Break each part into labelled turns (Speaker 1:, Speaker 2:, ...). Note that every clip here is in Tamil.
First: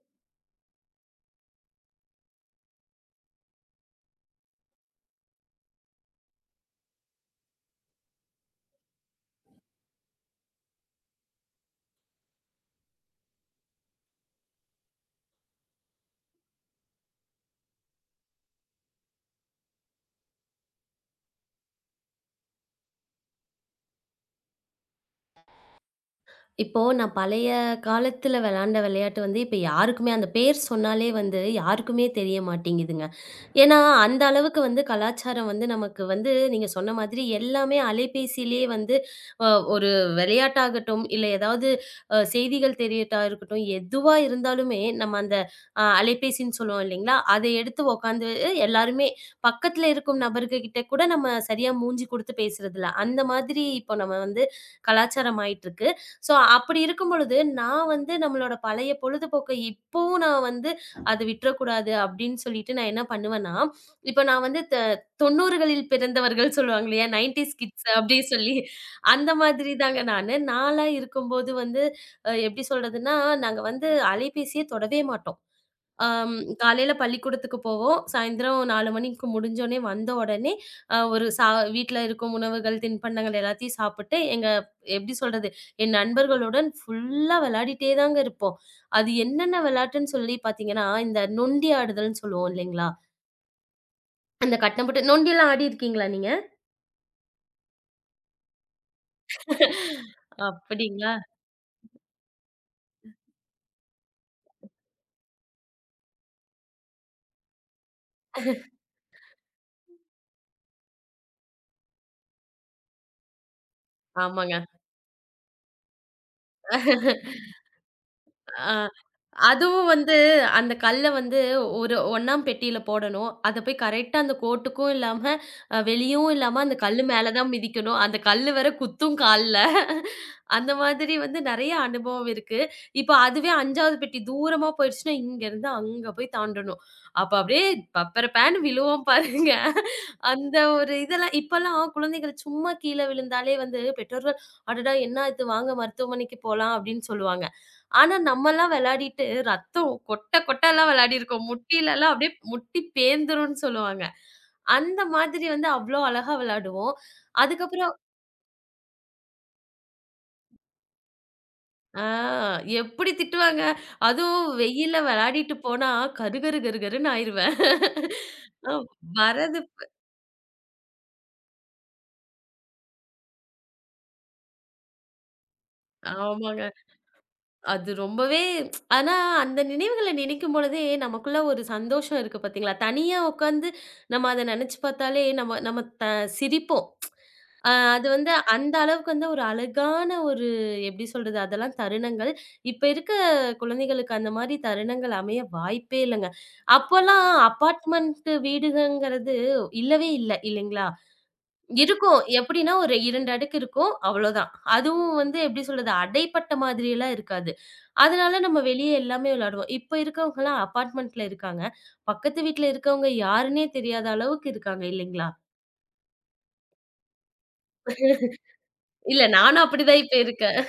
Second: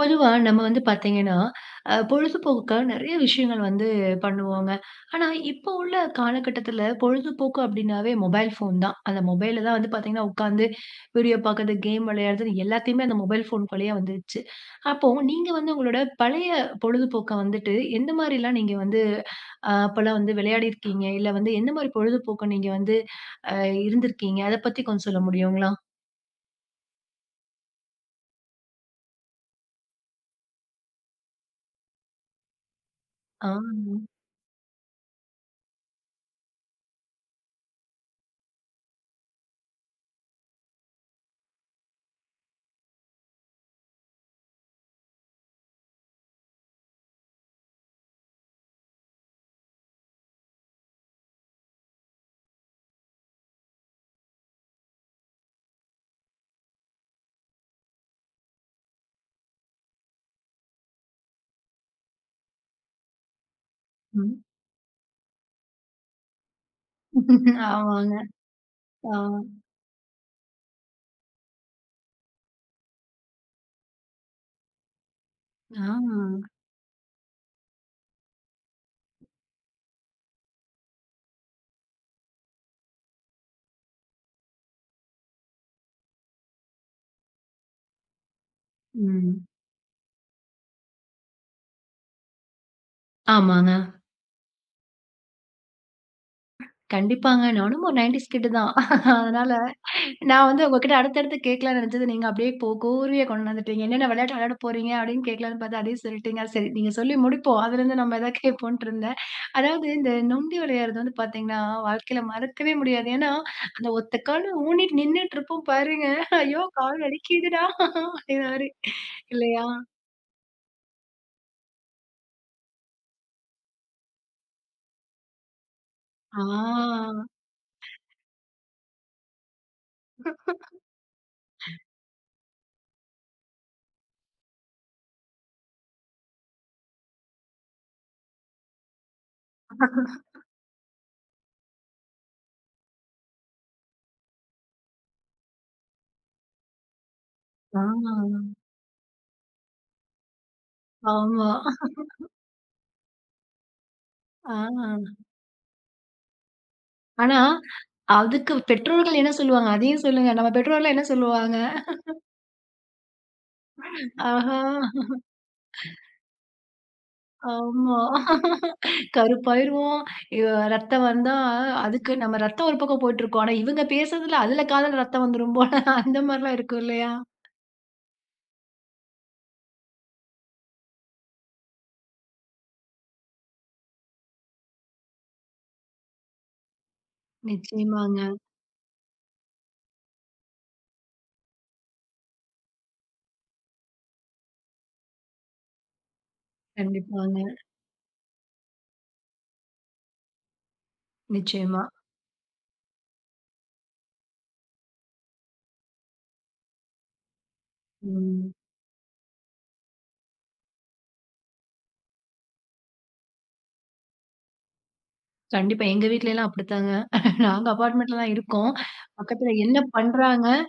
Speaker 1: பொதுவா நம்ம வந்து பார்த்தீங்கன்னா, பொழுதுபோக்குக்காக நெறைய விஷயங்கள் வந்து பண்ணுவோங்க. ஆனா, இப்போ உள்ள காலகட்டத்தில பொழுதுபோக்கு அப்டின்னாவே மொபைல் ஃபோன் தான். அந்த மொபைல்ல தான் வந்து பார்த்தீங்கன்னா, உட்காந்து வீடியோ பார்க்குறது, கேம் விளையாடுறது எல்லாத்தையுமே அந்த மொபைல் ஃபோனுக்குள்ளேயே வந்துருச்சு. அப்போ நீங்க வந்து உங்களோட பழைய பொழுதுபோக்க வந்துட்டு எந்த மாரிலாம் நீங்க வந்து அப்பலாம் வந்து விளையாடியிருக்கீங்க? இல்ல வந்து எந்த மாரி பொழுதுபோக்கு நீங்க வந்து அ இருந்திருக்கீங்க? அத பத்தி கொஞ்சம் சொல்ல முடியுங்களா?
Speaker 2: இப்போ நான் பழைய காலத்துல விளையாண்ட விளையாட்டு வந்து இப்ப யாருக்குமே அந்த பேர் சொன்னாலே வந்து யாருக்குமே தெரிய மாட்டேங்குதுங்க.
Speaker 1: ஆ.
Speaker 2: ஏன்னா, அந்த அளவுக்கு வந்து கலாச்சாரம் வந்து நமக்கு வந்து நீங்க சொன்ன மாதிரி எல்லாமே அலைபேசியிலேயே வந்து அ ஒரு விளையாட்டாகட்டும், இல்ல ஏதாவது செய்திகள் தெரியட்டா இருக்கட்டும், எதுவா இருந்தாலுமே நம்ம அந்த அலைபேசின்னு சொல்லுவோம் இல்லைங்களா? அதை எடுத்து உட்காந்து எல்லாருமே பக்கத்துல இருக்கும் நபர்கள் கிட்ட கூட நம்ம சரியா மூஞ்சி குடுத்து பேசுறதில்ல. அந்த மாதிரி இப்போ நம்ம வந்து கலாச்சாரம் ஆயிட்டிருக்கு. ஸோ அப்படி இருக்கும் பொழுது, நான் வந்து நம்மளோட பழைய பொழுதுபோக்க இப்பவும் நான் வந்து அது விட்டுறக்கூடாது அப்படின்னு சொல்லிட்டு நான் என்ன பண்ணுவேன்னா, இப்ப
Speaker 1: ம்.
Speaker 2: நான் வந்து 90களில் பிறந்தவர்கள் சொல்லுவாங்க இல்லையா? 90ஸ் கிட்ஸ்
Speaker 1: ஆமாங்க.
Speaker 2: அப்படி சொல்லி
Speaker 1: ஆ.
Speaker 2: அந்த மாதிரி தாங்க நான்லாம் இருக்கும்போது வந்து எப்படி சொல்றதுன்னா, நாங்க வந்து அலைபேசியே தொடவே மாட்டோம்.
Speaker 1: ஆ.
Speaker 2: ஆம், காலையில பள்ளிக்கூடத்துக்கு போவோம். சாயந்தரம் 4 மணிக்கு முடிஞ்சோனே வந்த உடனே, அ ஒரு சா வீட்ல இருக்கும் உணவுகள், தின்பண்டங்கள் எல்லாத்தையும் சாப்பிட்டு, எங்க எப்படி சொல்றது? என் நண்பர்களுடன் ஃபுல்லா விளையாடிட்டே தாங்க இருப்போம். அது
Speaker 1: ம்.
Speaker 2: என்னென்ன விளையாட்டுன்னு சொல்லி பார்த்தீங்கன்னா, இந்த நொண்டி ஆடுதல்ன்னு சொல்லுவோம் இல்லைங்களா?
Speaker 1: ஆமாங்க.
Speaker 2: அந்த கட்டம் போட்டு நொண்டிலாம் ஆடியிருக்கீங்களா நீங்க?
Speaker 1: கண்டிப்பாங்க. நானும் ஒரு 90ஸ் கிட்டு தான். அதனால நான் வந்து உங்ககிட்ட
Speaker 2: அப்படிங்களா?
Speaker 1: அடுத்தடுத்து கேட்கலாம்னு நெனச்சது, நீங்க அப்படியே கோர்வையா கொண்டு வந்துட்டீங்க. என்னென்ன விளையாட்டு விளையாட போறீங்க அப்படின்னு கேட்கலான்னு பார்த்தா, அதையும் சொல்லிட்டீங்க. சரி நீங்க சொல்லி முடிப்போம். அதுலேருந்து நம்ம எதாவது கேட்போன்ட்டு இருந்தேன். அதாவது இந்த நொண்டி விளையாடுறது வந்து பார்த்தீங்கன்னா, வாழ்க்கையில மறக்கவே முடியாது. ஏன்னா, அந்த ஒத்த கால்ல
Speaker 2: ஆமாங்க.
Speaker 1: ஊனிட்டு நின்னுட்டு இருப்போம் பாருங்க. ஐயோ! கால் வலிக்குதுடா அப்படிங்கிற மாரி
Speaker 2: ஆ.
Speaker 1: இல்லையா?
Speaker 2: அதுவும் வந்து அந்த கல்ல வந்து ஒரு 1ஆம் பெட்டியில போடணும். அத போய் கரெக்ட்டா அந்த கோட்டுக்கும் இல்லாம, வெளியும் இல்லாம அந்த கல்லு
Speaker 1: ஆ.
Speaker 2: மேல தான் மிதிக்கணும். அந்த கல்லு வேற குத்தும் கால்ல. அந்த மாதிரி வந்து நெறைய அனுபவம் இருக்கு. இப்ப அதுவே 5வது பெட்டி தூரமா போயிடுச்சுன்னா, இங்கருந்து அங்க போய் தாண்டணும். அப்ப அப்படியே பப்பரப்பேன்னு விழுவோம் பாருங்க. அந்த ஒரு இதெல்லாம் இப்பல்லாம் குழந்தைகள் சும்மா கீழ விழுந்தாலே வந்து பெற்றோர்கள், "அடடா! என்ன இது வாங்க மருத்துவமனைக்கு போலாம்" அப்படின்னு சொல்லுவாங்க.
Speaker 1: ஆ.
Speaker 2: ஆனா நம்மலாம் விளையாடிட்டு ரத்தம் கொட்ட கொட்டலாம் விளையாடியிருக்கோம்.
Speaker 1: ஆமா.
Speaker 2: முட்டிலலாம் அப்படியே முட்டி பேந்துரும்ன்னு சொல்லுவாங்க.
Speaker 1: ஆ.
Speaker 2: அந்த மாதிரி வந்து அவ்ளோ அழகா விளையாடுவோம்.
Speaker 1: ஆனா
Speaker 2: அதுக்கப்புறம்
Speaker 1: அதுக்கு பெற்றோர்கள் என்ன சொல்லுவாங்க? அதையும் சொல்லுங்க. நம்ம பெற்றோர்லாம் என்ன சொல்லுவாங்க?
Speaker 2: ஆ எப்படி திட்டுவாங்க. அதுவும்
Speaker 1: ஆஹா!
Speaker 2: வெயில்ல விளையாடிட்டு போனா கரு கரு கரு கருன்னு ஆயிருவேன்.
Speaker 1: ஆமா.
Speaker 2: அ வரது
Speaker 1: கருப்பாயிருவோம். இ ரத்தம் வந்தா அதுக்கு நம்ம ரத்தம் ஒரு பக்கம் போயிட்டுருக்கும். ஆனா இவங்க பேசுறதுல அதுல காதுல ரத்தம் வந்துரும் போல. அந்த மாரிலாம்
Speaker 2: ஆமாங்க.
Speaker 1: இருக்கும் இல்லையா?
Speaker 2: அது ரொம்பவே ஆனா அந்த நினைவுகள நினைக்கும் பொழுதே, நமக்குள்ள ஒரு சந்தோஷம் இருக்கு பாத்தீங்களா? தனியா உட்கார்ந்து நம்ம அத நெனச்சு பாத்தாலே, நம்ம நம்ம த சிரிப்போம். அ அது
Speaker 1: நிச்சயமாங்க.
Speaker 2: வந்து அந்த அளவுக்கு வந்து ஒரு அழகான ஒரு எப்படி சொல்றது? அதெல்லாம் தருணங்கள். இப்ப இருக்க குழந்தைகளுக்கு அந்த மாரி தருணங்கள் அமைய வாய்ப்பே இல்லங்க. அப்போலாம்
Speaker 1: கண்டிப்பாங்க.
Speaker 2: அப்பார்ட்மெண்ட் வீடுகங்கிறது இல்லவே இல்ல, இல்லைங்களா?
Speaker 1: நிச்சயமா.
Speaker 2: இருக்கும். எப்படின்னா, ஒரு 2 அடுக்கு இருக்கும். அவ்வளோதான். அதுவும் வந்து எப்படி சொல்றது? அடைப்பட்ட மாதிரியெல்லாம் இருக்காது. அதனால
Speaker 1: ம்.
Speaker 2: நம்ம வெளியே எல்லாமே விளையாடுவோம். இப்ப இருக்கவங்கலாம் அபார்ட்மெண்ட்ல இருக்காங்க. பக்கத்து வீட்ல இருக்கவங்க யாருன்னே தெரியாத அளவுக்கு இருக்காங்க இல்லைங்களா?
Speaker 1: கண்டிப்பா. எங்க வீட்லலாம் அப்படித்தாங்க. நாங்க அபார்ட்மெண்ட்ல தான் இருக்கோம்.
Speaker 2: இல்ல
Speaker 1: பக்கத்துல
Speaker 2: நானும்
Speaker 1: என்ன
Speaker 2: அப்படிதான் இப்ப
Speaker 1: பண்றாங்க
Speaker 2: இருக்கேன்.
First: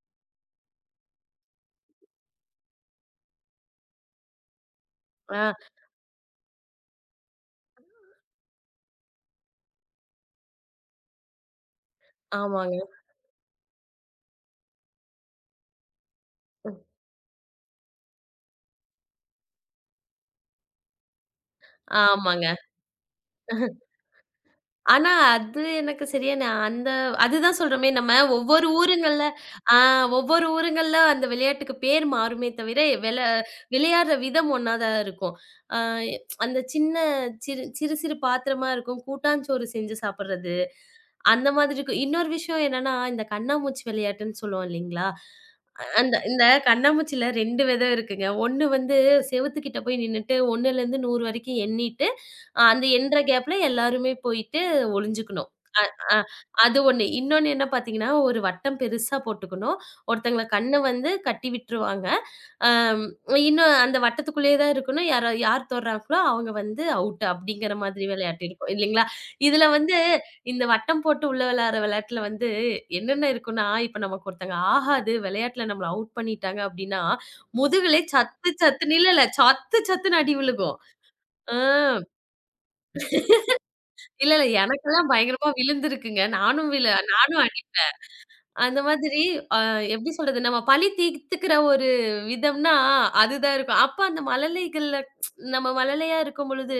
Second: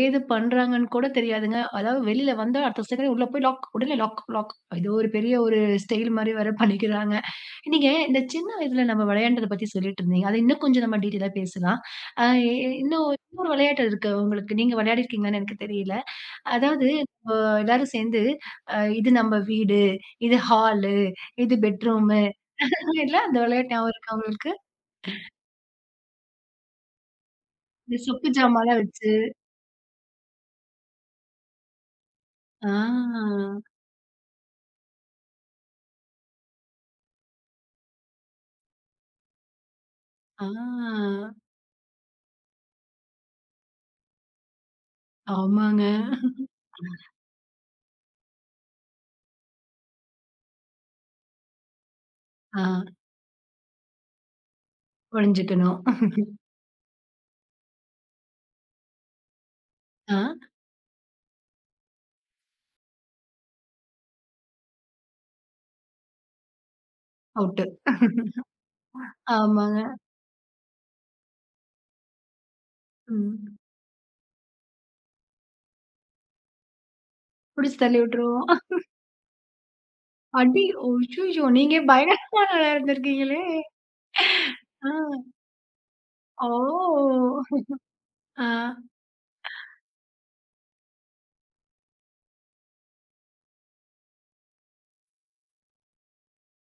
Speaker 1: ஏது பண்றாங்கன்னு கூட தெரியாதுங்க. அதாவது வெளியில வந்தா அடுத்த செகண்ட் உள்ள போய் லாக், உடனே லாக், லாக். இது ஒரு பெரிய
Speaker 2: ஆ
Speaker 1: ஒரு ஸ்டைல் மாரி வேற பண்ணிக்கிறாங்க. நீங்க இந்த சின்ன வயதுல நம்ம விளையாண்டத பத்தி சொல்லிட்டு இருந்தீங்க. அத இன்னும் கொஞ்சம் நம்ம டீட்டெயிலா பேசலாம். அ இ
Speaker 2: ஆமாங்க,
Speaker 1: இன்னும் இன்னொரு விளையாட்டு இருக்கு உங்களுக்கு. நீங்க விளையாடிருக்கீங்களான்னு எனக்கு தெரியல. அதாவது எல்லாரும் சேர்ந்து இது நம்ம வீடு, இது ஹாலு, இது பெட்ரூமு
Speaker 2: ஆமாங்க.
Speaker 1: இல்ல அந்த விளையாட்டு ஞாபகம் இருக்கா உங்களுக்கு?
Speaker 2: ஆனா, அது எனக்கு சரியா அந்த அதுதான் சொல்றோமே
Speaker 1: இந்த
Speaker 2: நம்ம
Speaker 1: சொப்பு
Speaker 2: ஒவ்வொரு
Speaker 1: ஜாமான்லாம் வச்சு.
Speaker 2: ஊருங்கள்ல ஆ ஒவ்வொரு ஊருங்கள்ல அந்த விளையாட்டுக்கு பேர் மாறுமே
Speaker 1: ஆ,
Speaker 2: தவிர, வெள விளையாடுற விதம் ஒண்ணா தான் இருக்கும். ஆ அந்த சின்ன சிறு சிறு சிறு பாத்திரமா இருக்கும். கூட்டாஞ்சோறு செஞ்சு சாப்பிடுறது,
Speaker 1: ஆ.
Speaker 2: அந்த மாதிரி இருக்கும். இன்னொரு விஷயம் என்னன்னா, இந்த கண்ணாமூச்சி விளையாட்டுன்னு சொல்லுவோம் இல்லைங்களா?
Speaker 1: ஆமாங்க.
Speaker 2: அந்த இந்த கண்ணாமூச்சில 2 விதம் இருக்குங்க. ஒண்ணு வந்து செவுத்துக்கிட்ட போய் நின்னுட்டு 1லருந்து 100 வரைக்கும் எண்ணிட்டு,
Speaker 1: ஆ
Speaker 2: அந்த எண்ற கேப்ல எல்லாருமே போய் ஒளிஞ்சுக்கணும்.
Speaker 1: ஒழிஞ்சுக்கணும்.
Speaker 2: அ அது ஒண்ணு. இன்னொன்னு என்ன பார்த்தீங்கன்னா, ஒரு வட்டம் பெருசா போட்டுக்கணும்.
Speaker 1: ஆ,
Speaker 2: ஒருத்தங்கள கண்ண வந்து கட்டி விட்டுருவாங்க. அம் இன்னும் அந்த வட்டத்துக்குள்ளேயே தான் இருக்கணும். யாரோ யார் தொடுறாங்களோ அவங்க வந்து அவுட்
Speaker 1: அவுட்டு.
Speaker 2: அப்படிங்கிற மாதிரி விளையாட்டு இருக்கும் இல்லைங்களா? இதுல
Speaker 1: ஆமாங்க.
Speaker 2: வந்து இந்த வட்டம் போட்டு உள்ள விளையாடுற விளையாட்டுல வந்து என்னென்ன
Speaker 1: ம்.
Speaker 2: இருக்குன்னா, இப்ப நமக்கு ஒருத்தங்க ஆகாது விளையாட்டுல நம்மள அவுட் பண்ணிட்டாங்க அப்படின்னா,
Speaker 1: புடிச்சு தள்ளி
Speaker 2: முதுகுலே
Speaker 1: விட்டுருவோம்.
Speaker 2: சத்து சத்துன்னு இல்ல சத்து சத்துன்னு அடி
Speaker 1: அடி!
Speaker 2: விழுகும்.
Speaker 1: அய்யய்யோ!
Speaker 2: அ
Speaker 1: நீங்க பயங்கரமான ஆளா இருந்திருக்கீங்களே!
Speaker 2: இல்ல, இல்ல
Speaker 1: ஆ.
Speaker 2: எனக்கெல்லாம் பயங்கரமா விழுந்திருக்குங்க. நானும் விழு
Speaker 1: ஓ!
Speaker 2: நானும்
Speaker 1: ஆ.
Speaker 2: அந்த மாதிரி அ எப்படி சொல்றது? நம்ம பழி தீர்த்துக்கிற ஒரு விதம்னா, அதுதான் இருக்கும். அப்ப அந்த மழலைகள்ல நம்ம மழலையா இருக்கும்பொழுது,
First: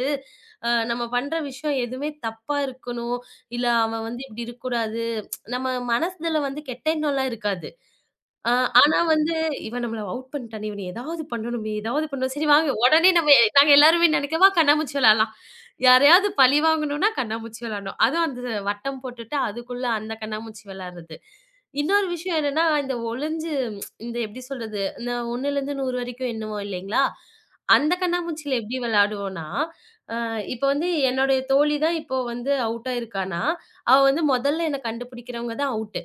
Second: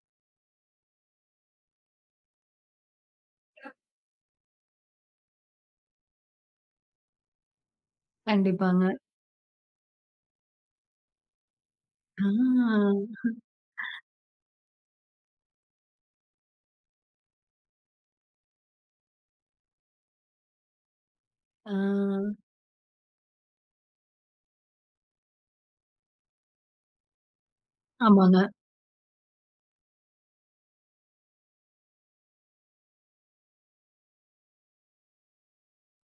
Speaker 2: நம்ம பண்ற விஷயம் எதுவுமே தப்பா இருக்கணும். இல்ல அவன் வந்து இப்படி இருக்கக்கூடாது. நம்ம மனசுல வந்து கெட்ட எண்ணம்லாம் இருக்காது. ஆ,
Speaker 1: கண்டிப்பாங்க.
Speaker 2: ஆனா வந்து இவன் நம்மள அவுட் பண்ணிட்டானே! இவன ஏதாவது பண்ணணுமே! ஏதாவது பண்ணணும். சரி வாங்க
Speaker 1: ஆ,
Speaker 2: உடனே நம்ம நாங்க எல்லாருமே நினைக்கவா கண்ணாமூச்சி விளையாடலாம். யாரையாவது பழி வாங்கணும்னா கண்ணாமூச்சி விளையாடணும். அதுவும் அந்த வட்டம் போட்டுட்டு அதுக்குள்ள அந்த கண்ணாமூச்சி விளையாடுறது.
Speaker 1: ஆ.
Speaker 2: இன்னொரு விஷயம் என்னன்னா, இந்த ஒளிஞ்சு இந்த எப்படி சொல்றது? இந்த 1லேருந்து 100 வரைக்கும் எண்ணுவோம் இல்லைங்களா? அந்த
Speaker 1: ஆமாங்க.
Speaker 2: கண்ணாமூச்சியில எப்படி விளையாடுவோம்னா, அ இப்ப வந்து என்னுடைய தோழி தான் இப்போ வந்து அவுட் ஆயிருக்கான்னா, அவ வந்து முதல்ல என்ன கண்டுபிடிக்கிறவங்க தான் அவுட்.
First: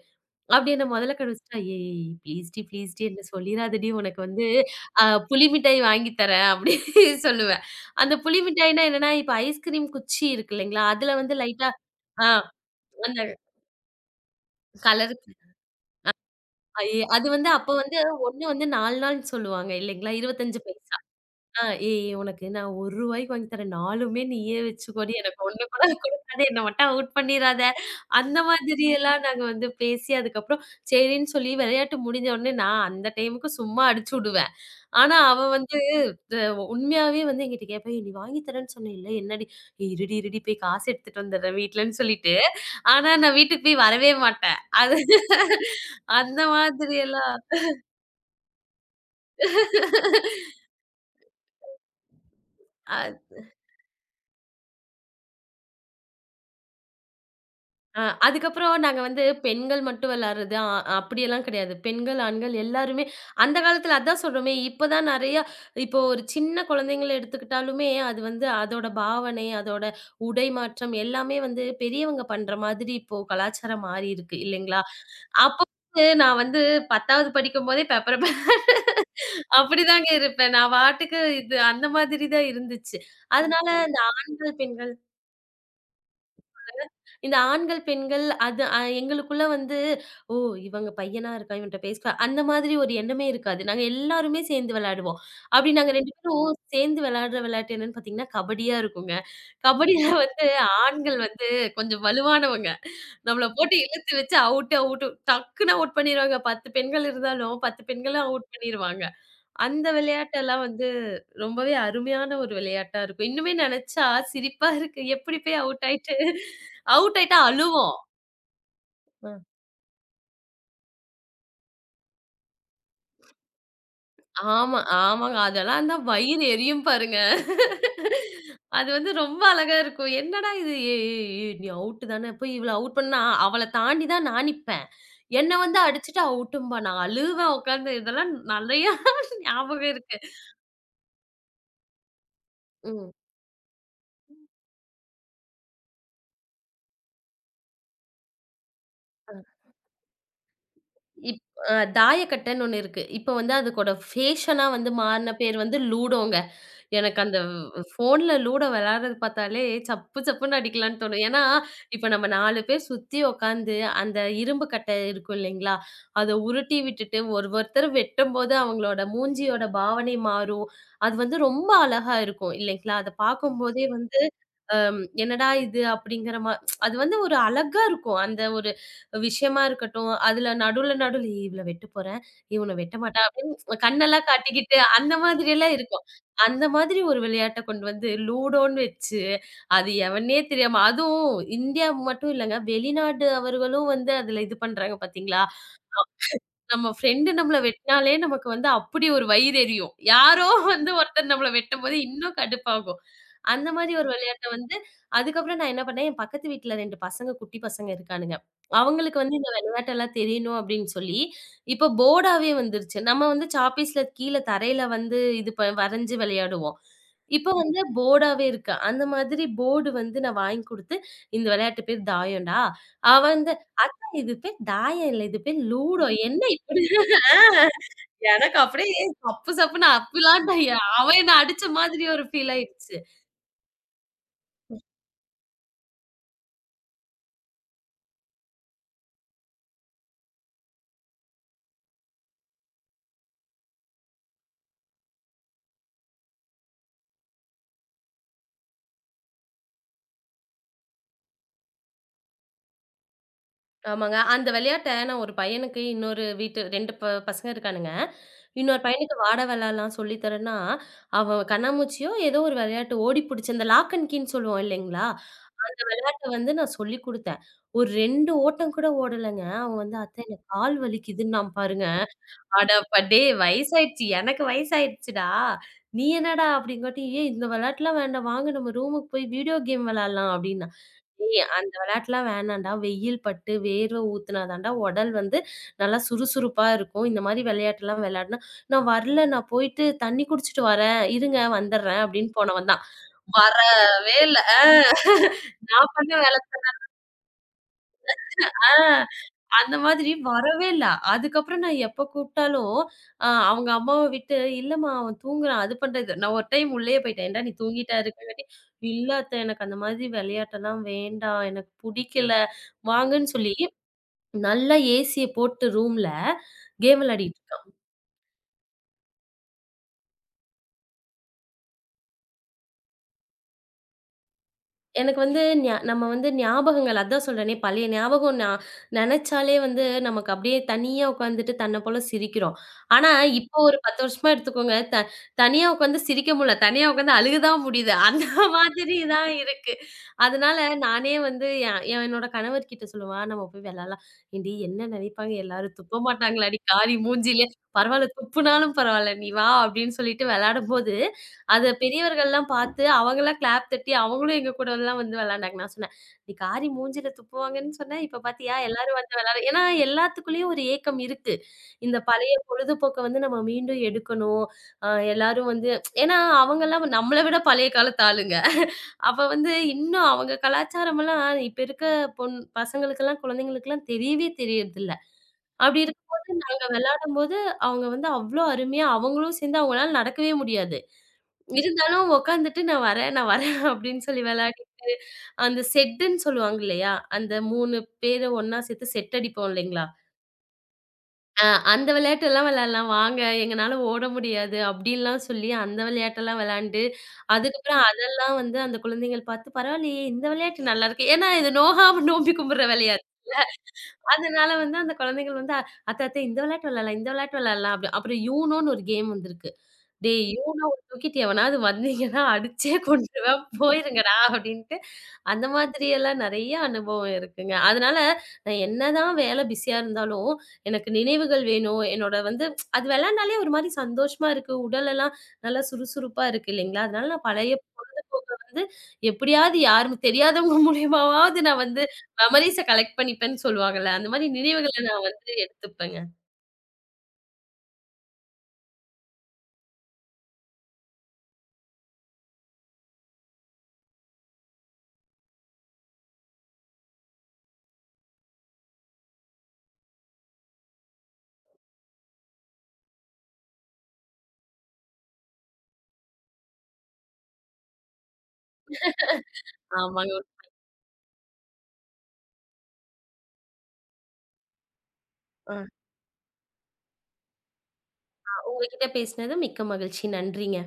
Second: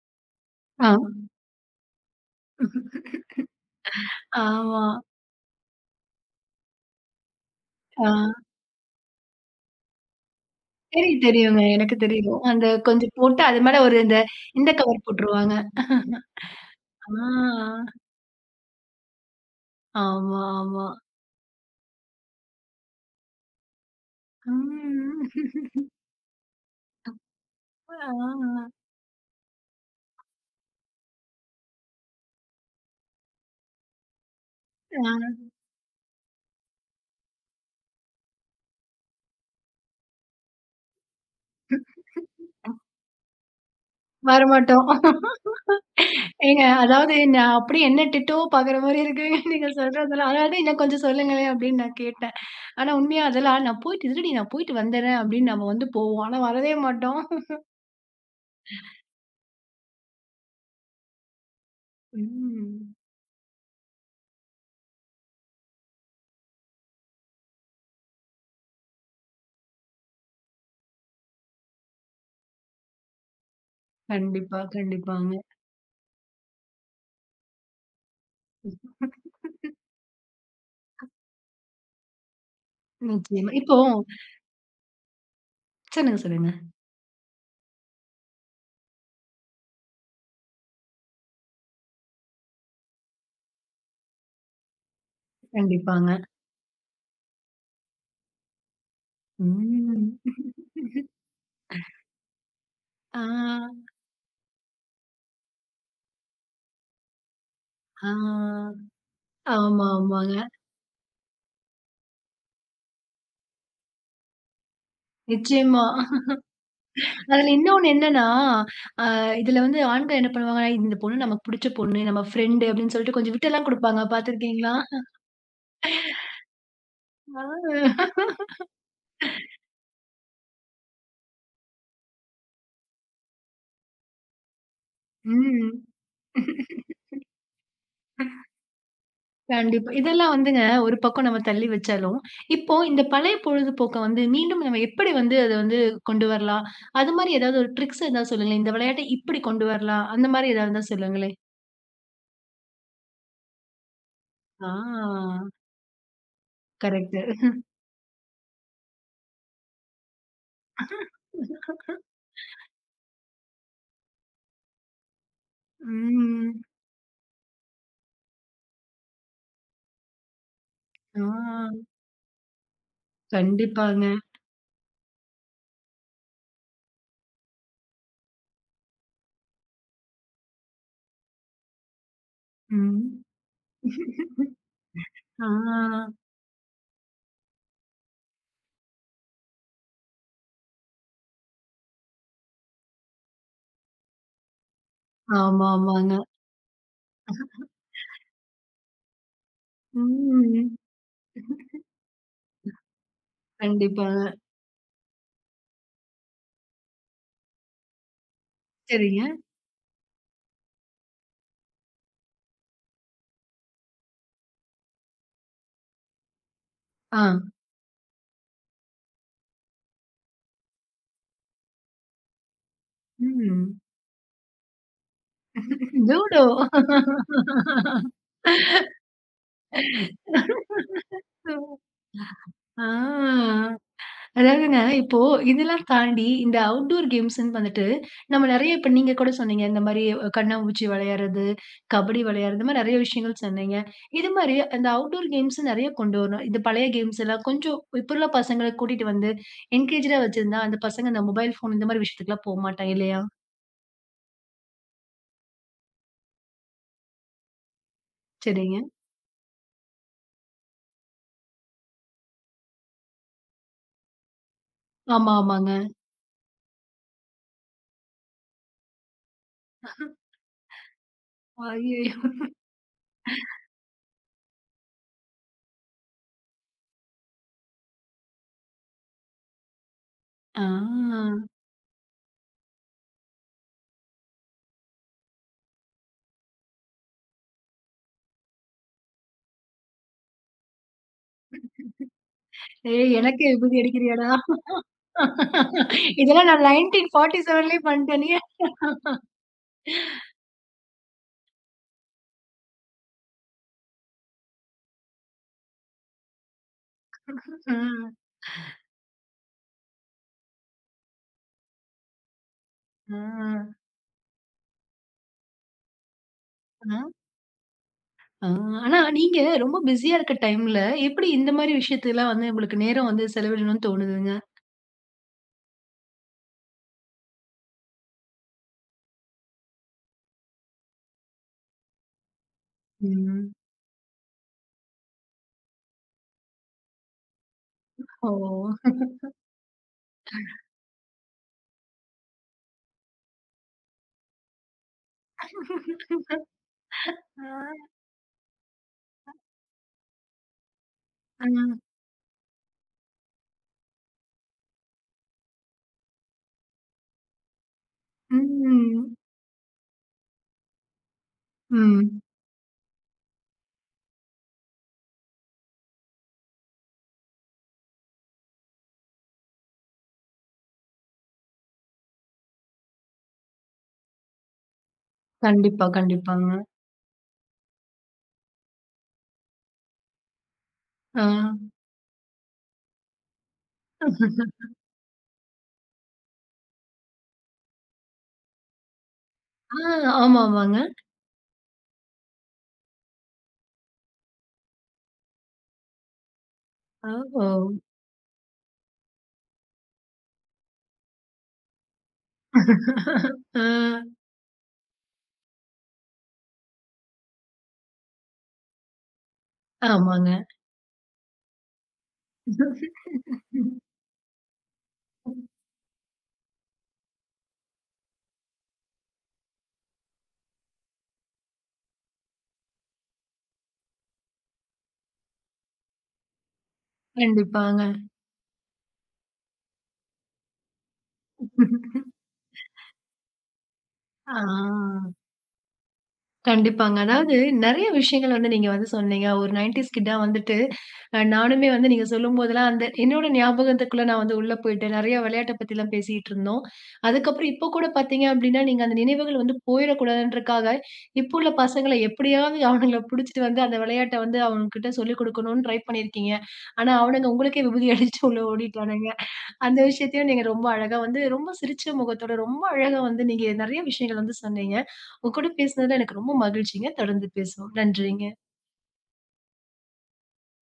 Speaker 2: அப்படி என்ன
Speaker 1: ஆ.
Speaker 2: முதல்ல கண்டுபிடிச்சுட்டா, "ஏய் ப்ளீஸ் டி, ப்ளீஸ் டி என்ன சொல்லிறாதடி உனக்கு வந்து
Speaker 1: ஆமா.
Speaker 2: அ புளி மிட்டாய் வாங்கி தரேன்" அப்படின்னு சொல்லுவேன்.
Speaker 1: ஆ.
Speaker 2: அந்த புளி மிட்டாய்னா என்னன்னா, இப்ப ஐஸ்கிரீம் குச்சி இருக்கு இல்லைங்களா, அதுல
Speaker 1: தெரியும்,
Speaker 2: வந்து
Speaker 1: தெரியுங்க.
Speaker 2: லைட்டா
Speaker 1: எனக்கு
Speaker 2: ஆ
Speaker 1: தெரியும். அந்த கொஞ்சம்
Speaker 2: அந்த
Speaker 1: போட்டு அது மேல ஒரு இந்த இந்த கவர்
Speaker 2: கலர்
Speaker 1: போட்டுருவாங்க.
Speaker 2: அது வந்து அப்ப
Speaker 1: ஆ.
Speaker 2: வந்து 1 வந்து 4 நாள்னு சொல்லுவாங்க இல்லைங்களா,
Speaker 1: ஆமா,
Speaker 2: 25
Speaker 1: ஆமா.
Speaker 2: பைசா. ஆ "ஏய் உனக்கு நான் ரூ. 1 வாங்கி தரேன். 4மே நீயே வச்சுக்கோடி.
Speaker 1: ம்.
Speaker 2: எனக்கு 1 கூட குடுக்காத. என்ன மட்டும் அவுட் பண்ணிறாத." அந்த
Speaker 1: ஆ,
Speaker 2: மாதிரியெல்லாம் நாங்க வந்து பேசி, அதுக்கப்புறம் சரின்னு சொல்லி விளையாட்டு முடிஞ்ச உடனே நான் அந்த டைமுக்கு சும்மா அடிச்சு விடுவேன்.
Speaker 1: ஆ.
Speaker 2: ஆனா அவ வந்து அ உண்மையாவே வந்து என்கிட்ட கேட்பா, "ஏய் நீ வாங்கி தரேன்னு சொன்னேல்ல, என்னடி?" "ஏய் இருடி, இருடி போய் காசு எடுத்துட்டு வந்துடுறேன் வீட்லன்னு" சொல்லிட்டு, ஆனா நான் வீட்டுக்கு போய் வரவே மாட்டேன்.
Speaker 1: வரமாட்டோம்.
Speaker 2: அது அந்த
Speaker 1: ஏங்க, அதாவது
Speaker 2: மாதிரியெல்லாம்
Speaker 1: நான் அப்படியே என்ன டிட்டோ பாக்குற மாரி இருக்குங்க நீங்க சொல்றதெல்லாம். அதாவது இன்னும் கொஞ்சம் சொல்லுங்களேன் அப்படின்னு நான் கேட்டேன். ஆனா
Speaker 2: அ
Speaker 1: உண்மையா அதெல்லாம் நான் போயிட்டு "இருடி நான் போயிட்டு வந்துடுறேன்" அப்படின்னு நம்ம வந்து போவோம். ஆனா வரவே மாட்டோம்.
Speaker 2: அ அதுக்கப்புறம் நாங்க வந்து பெண்கள் மட்டும் விளையாடுறது, அப்படியெல்லாம் கிடையாது. பெண்கள், ஆண்கள்
Speaker 1: ம்.
Speaker 2: எல்லாருமே அந்த காலத்துல அதான் சொல்றோமே, இப்ப தான் நெறைய இப்போ ஒரு சின்ன குழந்தைங்கள எடுத்துக்கிட்டாலுமே, அது வந்து அதோட பாவனை, அதோட உடை மாற்றம் எல்லாமே வந்து பெரியவங்க பண்ற மாதிரி இப்போ கலாச்சாரம் மாறி இருக்கு
Speaker 1: கண்டிப்பா,
Speaker 2: இல்லைங்களா?
Speaker 1: கண்டிப்பாங்க.
Speaker 2: அப்ப வந்து நான் வந்து 10வது படிக்கும்போதே பெப்பர் பே அப்படிதாங்க இருப்பேன். நான் பாட்டுக்கு இது அந்த மாதிரி தான் இருந்துச்சு.
Speaker 1: நிச்சயமா.
Speaker 2: அதனால
Speaker 1: இப்போ
Speaker 2: இந்த ஆண்கள், பெண்கள்
Speaker 1: சொல்லுங்க, சொல்லுங்க.
Speaker 2: இந்த ஆண்கள், பெண்கள் அது எங்களுக்குள்ள வந்து, "ஓ! இவங்க பையனா இருக்கான். இவன்ட்ட பேசக்கூடா" அந்த மாதிரி ஒரு எண்ணமே இருக்காது. நாங்க எல்லாருமே சேர்ந்து விளையாடுவோம். அப்படி நாங்க 2
Speaker 1: கண்டிப்பாங்க.
Speaker 2: பேரும் சேர்ந்து விளையாடுற விளையாட்டு என்னன்னு பார்த்தீங்கன்னா, கபடியா இருக்குங்க. கபடியில
Speaker 1: ம்.
Speaker 2: வந்து ஆண்கள் வந்து கொஞ்சம் வலுவானவங்க.
Speaker 1: ஆ,
Speaker 2: நம்மள போட்டு இழுத்து வச்சு அவுட்டு, அவுட்டு டக்குன்னு அவுட் பண்ணிருவாங்க. 10 பெண்கள் இருந்தாலும் 10 பெண்களும் அவுட்
Speaker 1: ஆ.
Speaker 2: பண்ணிருவாங்க.
Speaker 1: ஆமா,
Speaker 2: அந்த
Speaker 1: ஆமாங்க.
Speaker 2: விளையாட்டெல்லாம் வந்து ரொம்பவே அருமையான ஒரு விளையாட்டா இருக்கும். இன்னுமே நெனச்சா சிரிப்பா இருக்கு. எப்படி போய் அவுட்
Speaker 1: நிச்சயமா.
Speaker 2: ஆயிட்டு அவுட் ஆயிட்டா
Speaker 1: அதுல இன்னொன்னு
Speaker 2: அழுவோம்.
Speaker 1: என்னன்னா, அ
Speaker 2: அ.
Speaker 1: இதுல வந்து ஆண்கள் என்ன பண்ணுவாங்கன்னா, "இந்த பொண்ணு நமக்கு புடிச்ச பொண்ணு, நம்ம ஃப்ரெண்டு" அப்படின்னு சொல்லிட்டு கொஞ்சம் விட்டெல்லாம் குடுப்பாங்க. பாத்துருக்கீங்களா?
Speaker 2: ஆமா, ஆமாங்க. அதெல்லாம் இருந்தா வயிறு எரியும் பாருங்க.
Speaker 1: ஆ.
Speaker 2: அது வந்து ரொம்ப அழகா இருக்கும். என்னடா இது ஏய் ஏய் ஏய் நீ அவுட் தானே போய் இவள அவுட் பண்ணா அவள தாண்டி தான் நான் நிப்பேன். என்ன வந்து
Speaker 1: ம்.
Speaker 2: அடிச்சுட்டு அவுட்டும்பா. நான் அழுவேன் உட்காந்து. இதெல்லாம் நெறையா
Speaker 1: கண்டிப்பா.
Speaker 2: ஞாபகம் இருக்கு.
Speaker 1: இதெல்லாம் வந்துங்க ஒரு பக்கம் நம்ம தள்ளி வச்சாலும், இப்போ இந்த
Speaker 2: ம்.
Speaker 1: பழைய பொழுதுபோக்க வந்து மீண்டும் நம்ம எப்படி வந்து அத வந்து கொண்டு வரலாம்? அது மாரி ஏதாவது ஒரு ட்ரிக்ஸ் ஏதாவது சொல்லுங்களேன். இந்த விளையாட்ட இப்படி கொண்டு வரலாம். அந்த மாரி ஏதாவது இருந்தா சொல்லுங்களேன்.
Speaker 2: இப் அ தாயக்கட்டன்னு ஒண்ணு இருக்கு. இப்ப வந்து அதுக்கோட ஃபேஷனா
Speaker 1: ஆ
Speaker 2: வந்து மாறுன பேர் வந்து லூடோங்க.
Speaker 1: கரெக்ட்டு.
Speaker 2: எனக்கு அந்த ஃபோன்ல லூடோ விளையாடுறது பார்த்தாலே சப்பு சப்புன்னு அடிக்கலான்னு தோணும். ஏன்னா, இப்ப நம்ம 4 பேர் சுத்தி உட்காந்து அந்த இரும்பு கட்டை இருக்கும் இல்லைங்களா? அத
Speaker 1: ம்.
Speaker 2: உருட்டி விட்டுட்டு ஒரு ஒருத்தர் வெட்டும்போது அவங்களோட மூஞ்சியோட பாவனை மாறும். அது வந்து ரொம்ப
Speaker 1: ஆ
Speaker 2: அழகா இருக்கும் இல்லைங்களா? அத பார்க்கும்போதே
Speaker 1: கண்டிப்பாங்க.
Speaker 2: வந்து என்னடா இது அப்படிங்கிற மா அது வந்து ஒரு அழகா இருக்கும். அந்த ஒரு விஷயமா இருக்கட்டும், அதுல நடுவுல நடுவுல "ஏய், இவள வெட்டப் போறேன், இவன வெட்ட மாட்டா
Speaker 1: ம்.
Speaker 2: அப்படின்னு கண்ணெல்லாம் காட்டிக்கிட்டு அந்த
Speaker 1: ஆ
Speaker 2: மாதிரி எல்லாம் இருக்கும். அந்த மாதிரி ஒரு விளையாட்ட கொண்டு வந்து லூடோன்னு வச்சு, அது எவன்னே தெரியாம அதுவும் இந்தியா மட்டும் இல்லங்க, வெளிநாடு அவர்களும் வந்து அதுல இது பண்றாங்க பாத்தீங்களா?
Speaker 1: ஆமா, ஆமாங்க.
Speaker 2: நம்ம ஃப்ரெண்டு நம்மள வெட்டினாலே நமக்கு வந்து அப்படி ஒரு வயிறு எரியும். யாரோ
Speaker 1: ம்.
Speaker 2: வந்து ஒருத்தர் நம்மள வெட்டும்போது இன்னும் கடுப்பாகும். அந்த மாதிரி ஒரு
Speaker 1: கண்டிப்பாங்க.
Speaker 2: விளையாட்ட வந்து அதுக்கப்புறம் நான் என்ன பண்ணேன், என் பக்கத்து வீட்ல 2 பசங்க குட்டி பசங்க இருக்கானுங்க. அவங்களுக்கு
Speaker 1: சரிங்க.
Speaker 2: வந்து இந்த விளையாட்டெல்லாம் தெரியணும் அப்படின்னு சொல்லி, இப்ப போர்டாவே வந்துருச்சு. நம்ம வந்து சாப்பீஸ்ல கீழ தரையில வந்து இது வரைஞ்சு விளையாடுவோம்.
Speaker 1: ஆ.
Speaker 2: இப்ப வந்து போர்டாவே இருக்கு. அந்த மாதிரி போர்டு வந்து நான் வாங்கி குடுத்து, "இந்த விளையாட்டு பேர் தாயம்டா. அவன்
Speaker 1: ம்.
Speaker 2: இது பேர் தாயம் இல்ல. இது பேர் லூடோ. என்ன
Speaker 1: லூடோ.
Speaker 2: இப்படி ஆ எனக்கு அப்படியே சப்பு சப்புன்னு அப்பலான்ட்டு அவன் என்ன அடிச்ச மாதிரி ஒரு ஃபீல்
Speaker 1: ஆ.
Speaker 2: ஆயிடுச்சு.
Speaker 1: அதாவதுங்க, இப்போ இதெல்லாம் தாண்டி இந்த அவுட்டோர் கேம்ஸ்ன்னு வந்துட்டு, நம்ம நெறைய இப்ப நீங்க கூட சொன்னீங்க, இந்த மாரி கண்ணாமூச்சி விளையாடுறது, கபடி விளையாடுறது, இந்த மாரி நெறைய விஷயங்கள் சொன்னீங்க. இது மாரி அந்த அவுட்டோர் கேம்ஸ் நெறைய கொண்டு வரணும். இந்த பழைய கேம்ஸ் எல்லாம் கொஞ்சம் இப்ப உள்ள பசங்கள கூட்டிட்டு வந்து என்கேஜ்டா வச்சிருந்தா, அந்த பசங்க இந்த மொபைல் ஃபோன் இந்த மாரி விஷயத்துக்குலாம் போமாட்டாங்க இல்லையா?
Speaker 2: ஆமாங்க. அந்த விளையாட்ட நான் ஒரு பையனுக்கு இன்னொரு வீட்டு 2 பசங்க இருக்கானுங்க.
Speaker 1: சரிங்க.
Speaker 2: இன்னொரு பையனுக்கு வாடா விளாடலாம் சொல்லி தரேன்னா, அவன் கண்ணாமூச்சியோ ஏதோ ஒரு விளையாட்டு ஓடி புடிச்சு அந்த லாக் அண்ட் கீன்னு சொல்லுவோம் இல்லைங்களா?
Speaker 1: ஆமா, ஆமாங்க.
Speaker 2: அந்த விளையாட்ட வந்து நான் சொல்லிக் குடுத்தேன். ஒரு 2 ஓட்டம் கூட ஓடலங்க. அவன் வந்து "அத்தை எனக்கு கால் வலிக்குதுன்னான் பாருங்க."
Speaker 1: ஐய்யயோ!
Speaker 2: அட அப்பா! டேய் வயசாயிடுச்சு. எனக்கு வயசாயிடுச்சுடா. நீ என்னடா அப்படிங்காட்டி, "ஏய் இந்த விளையாட்டுலாம் வேண்டாம். வாங்க நம்ம ரூமுக்கு போய் வீடியோ கேம் விளையாடலாம்"
Speaker 1: ஆ.
Speaker 2: அப்படின்னா. "ஏய் அந்த விளையாட்டுலாம் வேணாம்டா. வெயில் பட்டு வேர்வை ஊத்துனா தான்டா உடல் வந்து நல்லா சுறுசுறுப்பா இருக்கும். இந்த மாரி விளையாட்டுலாம் விளையாடினா" "நான் வரல. நான் போயிட்டு தண்ணி குடிச்சிட்டு வரேன். இருங்க வந்துடுறேன்" அப்படின்னு போனவன் தான்.
Speaker 1: ஏய் எனக்கே விபூதி
Speaker 2: வரவே
Speaker 1: அடிக்கிறியாடா?
Speaker 2: இல்ல. நான் பண்ண வேலை
Speaker 1: இதெல்லாம் நான் 1947லயே பண்ணிட்டேனே!
Speaker 2: ஆ. அந்த மாதிரி வரவே இல்ல. அதுக்கப்புறம் நான் எப்ப கூப்பிட்டாலும், அவங்க அம்மாவ விட்டு, "இல்லம்மா அவன் தூங்குறான்." அது பண்றது. நான் ஒரு டைம் உள்ளயே போயிட்டேன். "ஏன்டா நீ தூங்கிட்டா
Speaker 1: ம்,
Speaker 2: இருக்கங்காட்டி" "இல்ல அத்த எனக்கு அந்த மாதிரி விளையாட்டெல்லாம் வேண்டாம். எனக்கு புடிக்கல. வாங்கன்னு" சொல்லி,
Speaker 1: ம்,
Speaker 2: நல்லா ஏசிய போட்டு ரூம்ல
Speaker 1: ஆ.
Speaker 2: கேம் விளையாடிட்டு
Speaker 1: ஆ, ஆனா நீங்க ரொம்ப பிஸியா இருக்க டைம்ல, எப்படி இந்த மாரி விஷயத்துக்குலாம் வந்து உங்களுக்கு நேரம் வந்து செலவிடணும்னு தோணுதுங்க?
Speaker 2: எனக்கு வந்து நம்ம வந்து ஞாபகங்கள் அதான் சொல்றேனே, பழைய ஞாபகம் நெனச்சாலே வந்து நமக்கு அப்படியே தனியா உட்காந்துட்டு தன்ன போல சிரிக்கிறோம். ஆனா,
Speaker 1: ம்.
Speaker 2: இப்போ ஒரு 10 வருஷமா எடுத்துக்கோங்க, தனியா உட்காந்து சிரிக்க முடியல. தனியா உட்காந்து அழுக தான் முடியுது. அந்த
Speaker 1: ஓ!
Speaker 2: மாதிரி தான் இருக்கு. அதனால நானே வந்து என்னோட கணவர் கிட்ட சொல்லுவேன், நம்ம போய் விளையாடலாம். "ஏன்டி என்ன நெனைப்பாங்க எல்லாரும்? துப்ப மாட்டாங்களாடி காரி மூஞ்சியில? பரவால்ல துப்புனாலும் பரவால்ல, நீ வா" அப்படின்னு சொல்லிட்டு விளையாடும்போது
Speaker 1: ஆ.
Speaker 2: அத பெரியவர்கள்லாம் பார்த்து அவங்கலாம் கிளாப் தட்டி, அவங்களும் எங்க கூடலாம் வந்து விளையாண்டாங்க. நான் சொன்னேன், "நீ காரி மூஞ்சில துப்புவாங்கன்னு சொன்ன, இப்ப பார்த்தியா எல்லாரும்
Speaker 1: ம்.
Speaker 2: வந்து விளையாட" ஏன்னா எல்லாத்துக்குள்ளயும் ஒரு ஏக்கம் இருக்கு. இந்த
Speaker 1: ம்.
Speaker 2: பழைய பொழுதுபோக்க வந்து நம்ம மீண்டும் எடுக்கணும். அ எல்லாரும் வந்து ஏன்னா அவங்கலாம் நம்மள விட பழைய காலத்து ஆளுங்க. அப்ப வந்து இன்னும் அவங்க கலாச்சாரம்லாம் இப்ப இருக்க பசங்களுக்கெல்லாம், குழந்தைங்களுக்கெல்லாம் தெரியவே தெரியறதில்ல. அப்படி
Speaker 1: கண்டிப்பா,
Speaker 2: இருக்கும்போது
Speaker 1: கண்டிப்பாங்க.
Speaker 2: நாங்க விளையாடும்போது, அவங்க வந்து அவ்ளோ அருமையா அவங்களும் சேர்ந்து அவங்களால நடக்கவே முடியாது.
Speaker 1: ஆ.
Speaker 2: இருந்தாலும் உட்காந்துட்டு நான் வரேன், நான் வரேன் அப்படின்னு சொல்லி விளையாடிட்டு, அந்த செட்டுன்னு சொல்லுவாங்க இல்லையா? அந்த 3 பேர ஒண்ணா சேர்த்து செட் அடிப்போம்
Speaker 1: ஆ,
Speaker 2: இல்லைங்களா?
Speaker 1: ஆமா, ஆமாங்க.
Speaker 2: அ அந்த விளையாட்டெல்லாம் விளையாடலாம் வாங்க, எங்கனால ஓட முடியாது அப்படின்லாம் சொல்லி அந்த விளையாட்டெல்லாம் விளையாண்டு,
Speaker 1: அ, ஓ!
Speaker 2: அதுக்கப்புறம் அதெல்லாம் வந்து அந்த குழந்தைகள் பார்த்து பரவாயில்லையே இந்த விளையாட்டு நல்லாருக்கு. ஏன்னா இது நோகாம நோம்பி கும்பிடுற விளையாட்டு.
Speaker 1: ஆ,
Speaker 2: அதனால வந்து அந்த குழந்தைகள் வந்து அத்தை அத்தை இந்த விளையாட்டு விளையாடலாம், இந்த விளையாட்டு விளையாடலாம் அப்படி அப்புறம் யூனோன்னு ஒரு கேம் வந்திருக்கு. டேய்
Speaker 1: ஆமாங்க.
Speaker 2: இவன ஒரு தூக்கிட்டு எவனாவது வந்தீங்கன்னா, அடிச்சே கொன்றுவேன் போயிருங்கடா அப்படின்ட்டு, அந்த மாதிரியெல்லாம் நெறைய அனுபவம் இருக்குங்க. அதனால நான் என்னதான் வேல பிஸியா இருந்தாலும், எனக்கு நினைவுகள் வேணும். என்னோட வந்து அது வெளையாண்டாலே ஒரு மாரி சந்தோஷமா இருக்கு. உடலெல்லாம் நல்லா சுறுசுறுப்பா இருக்கு இல்லைங்களா? அதனால நான் பழைய
Speaker 1: கண்டிப்பாங்க.
Speaker 2: வந்து எப்படியாவது யாரும் தெரியாதவங்க மூலியமாவது நான் வந்து மெமரீஸ கலெக்ட் பண்ணிப்பேன்னு சொல்லுவாங்கல்ல, அந்த மாரி
Speaker 1: ஆ.
Speaker 2: நினைவுகள நான் வந்து எடுத்துப்பேங்க.
Speaker 1: கண்டிப்பாங்க. அதாவது நெறைய விஷயங்கள் வந்து நீங்க வந்து சொன்னீங்க. ஒரு 90ஸ் கிட்டா வந்துட்டு, நானுமே வந்து நீங்க சொல்லும்போதெல்லாம் அந்த என்னோட ஞாபகத்துக்குள்ள நான் வந்து உள்ள போயிட்டேன். நெறைய விளையாட்ட பத்திலாம் பேசிட்டு இருந்தோம். அதுக்கப்புறம் இப்போ கூட பார்த்தீங்க அப்டின்னா, நீங்க அந்த நினைவுகள் வந்து போயிடக்கூடாதுன்றக்காக, இப்போ உள்ள பசங்கள எப்படியாவது அவனுங்கள புடிச்சிட்டு வந்து அந்த விளையாட்ட வந்து அவனுங்ககிட்ட சொல்லிக் குடுக்கணும்னு ட்ரை பண்ணியிருக்கீங்க. ஆனா அவனுங்க உங்களுக்கே விபூதி அடிச்சுட்டு உள்ள ஓடிட்டானுங்க. அந்த
Speaker 2: ஆமாங்க.
Speaker 1: விஷயத்தையும் நீங்க ரொம்ப அழகா வந்து ரொம்ப சிரிச்ச முகத்தோட ரொம்ப அழகா வந்து நீங்க நெறைய விஷயங்கள் வந்து சொன்னீங்க. உங்க கூட
Speaker 2: ஆ.
Speaker 1: பேசினதுல எனக்கு ரொம்ப மகிழ்ச்சிங்க. தொடர்ந்து பேசுவோம். நன்றிங்க.
Speaker 2: உங்ககிட்ட பேசினது மிக்க மகிழ்ச்சி. நன்றிங்க.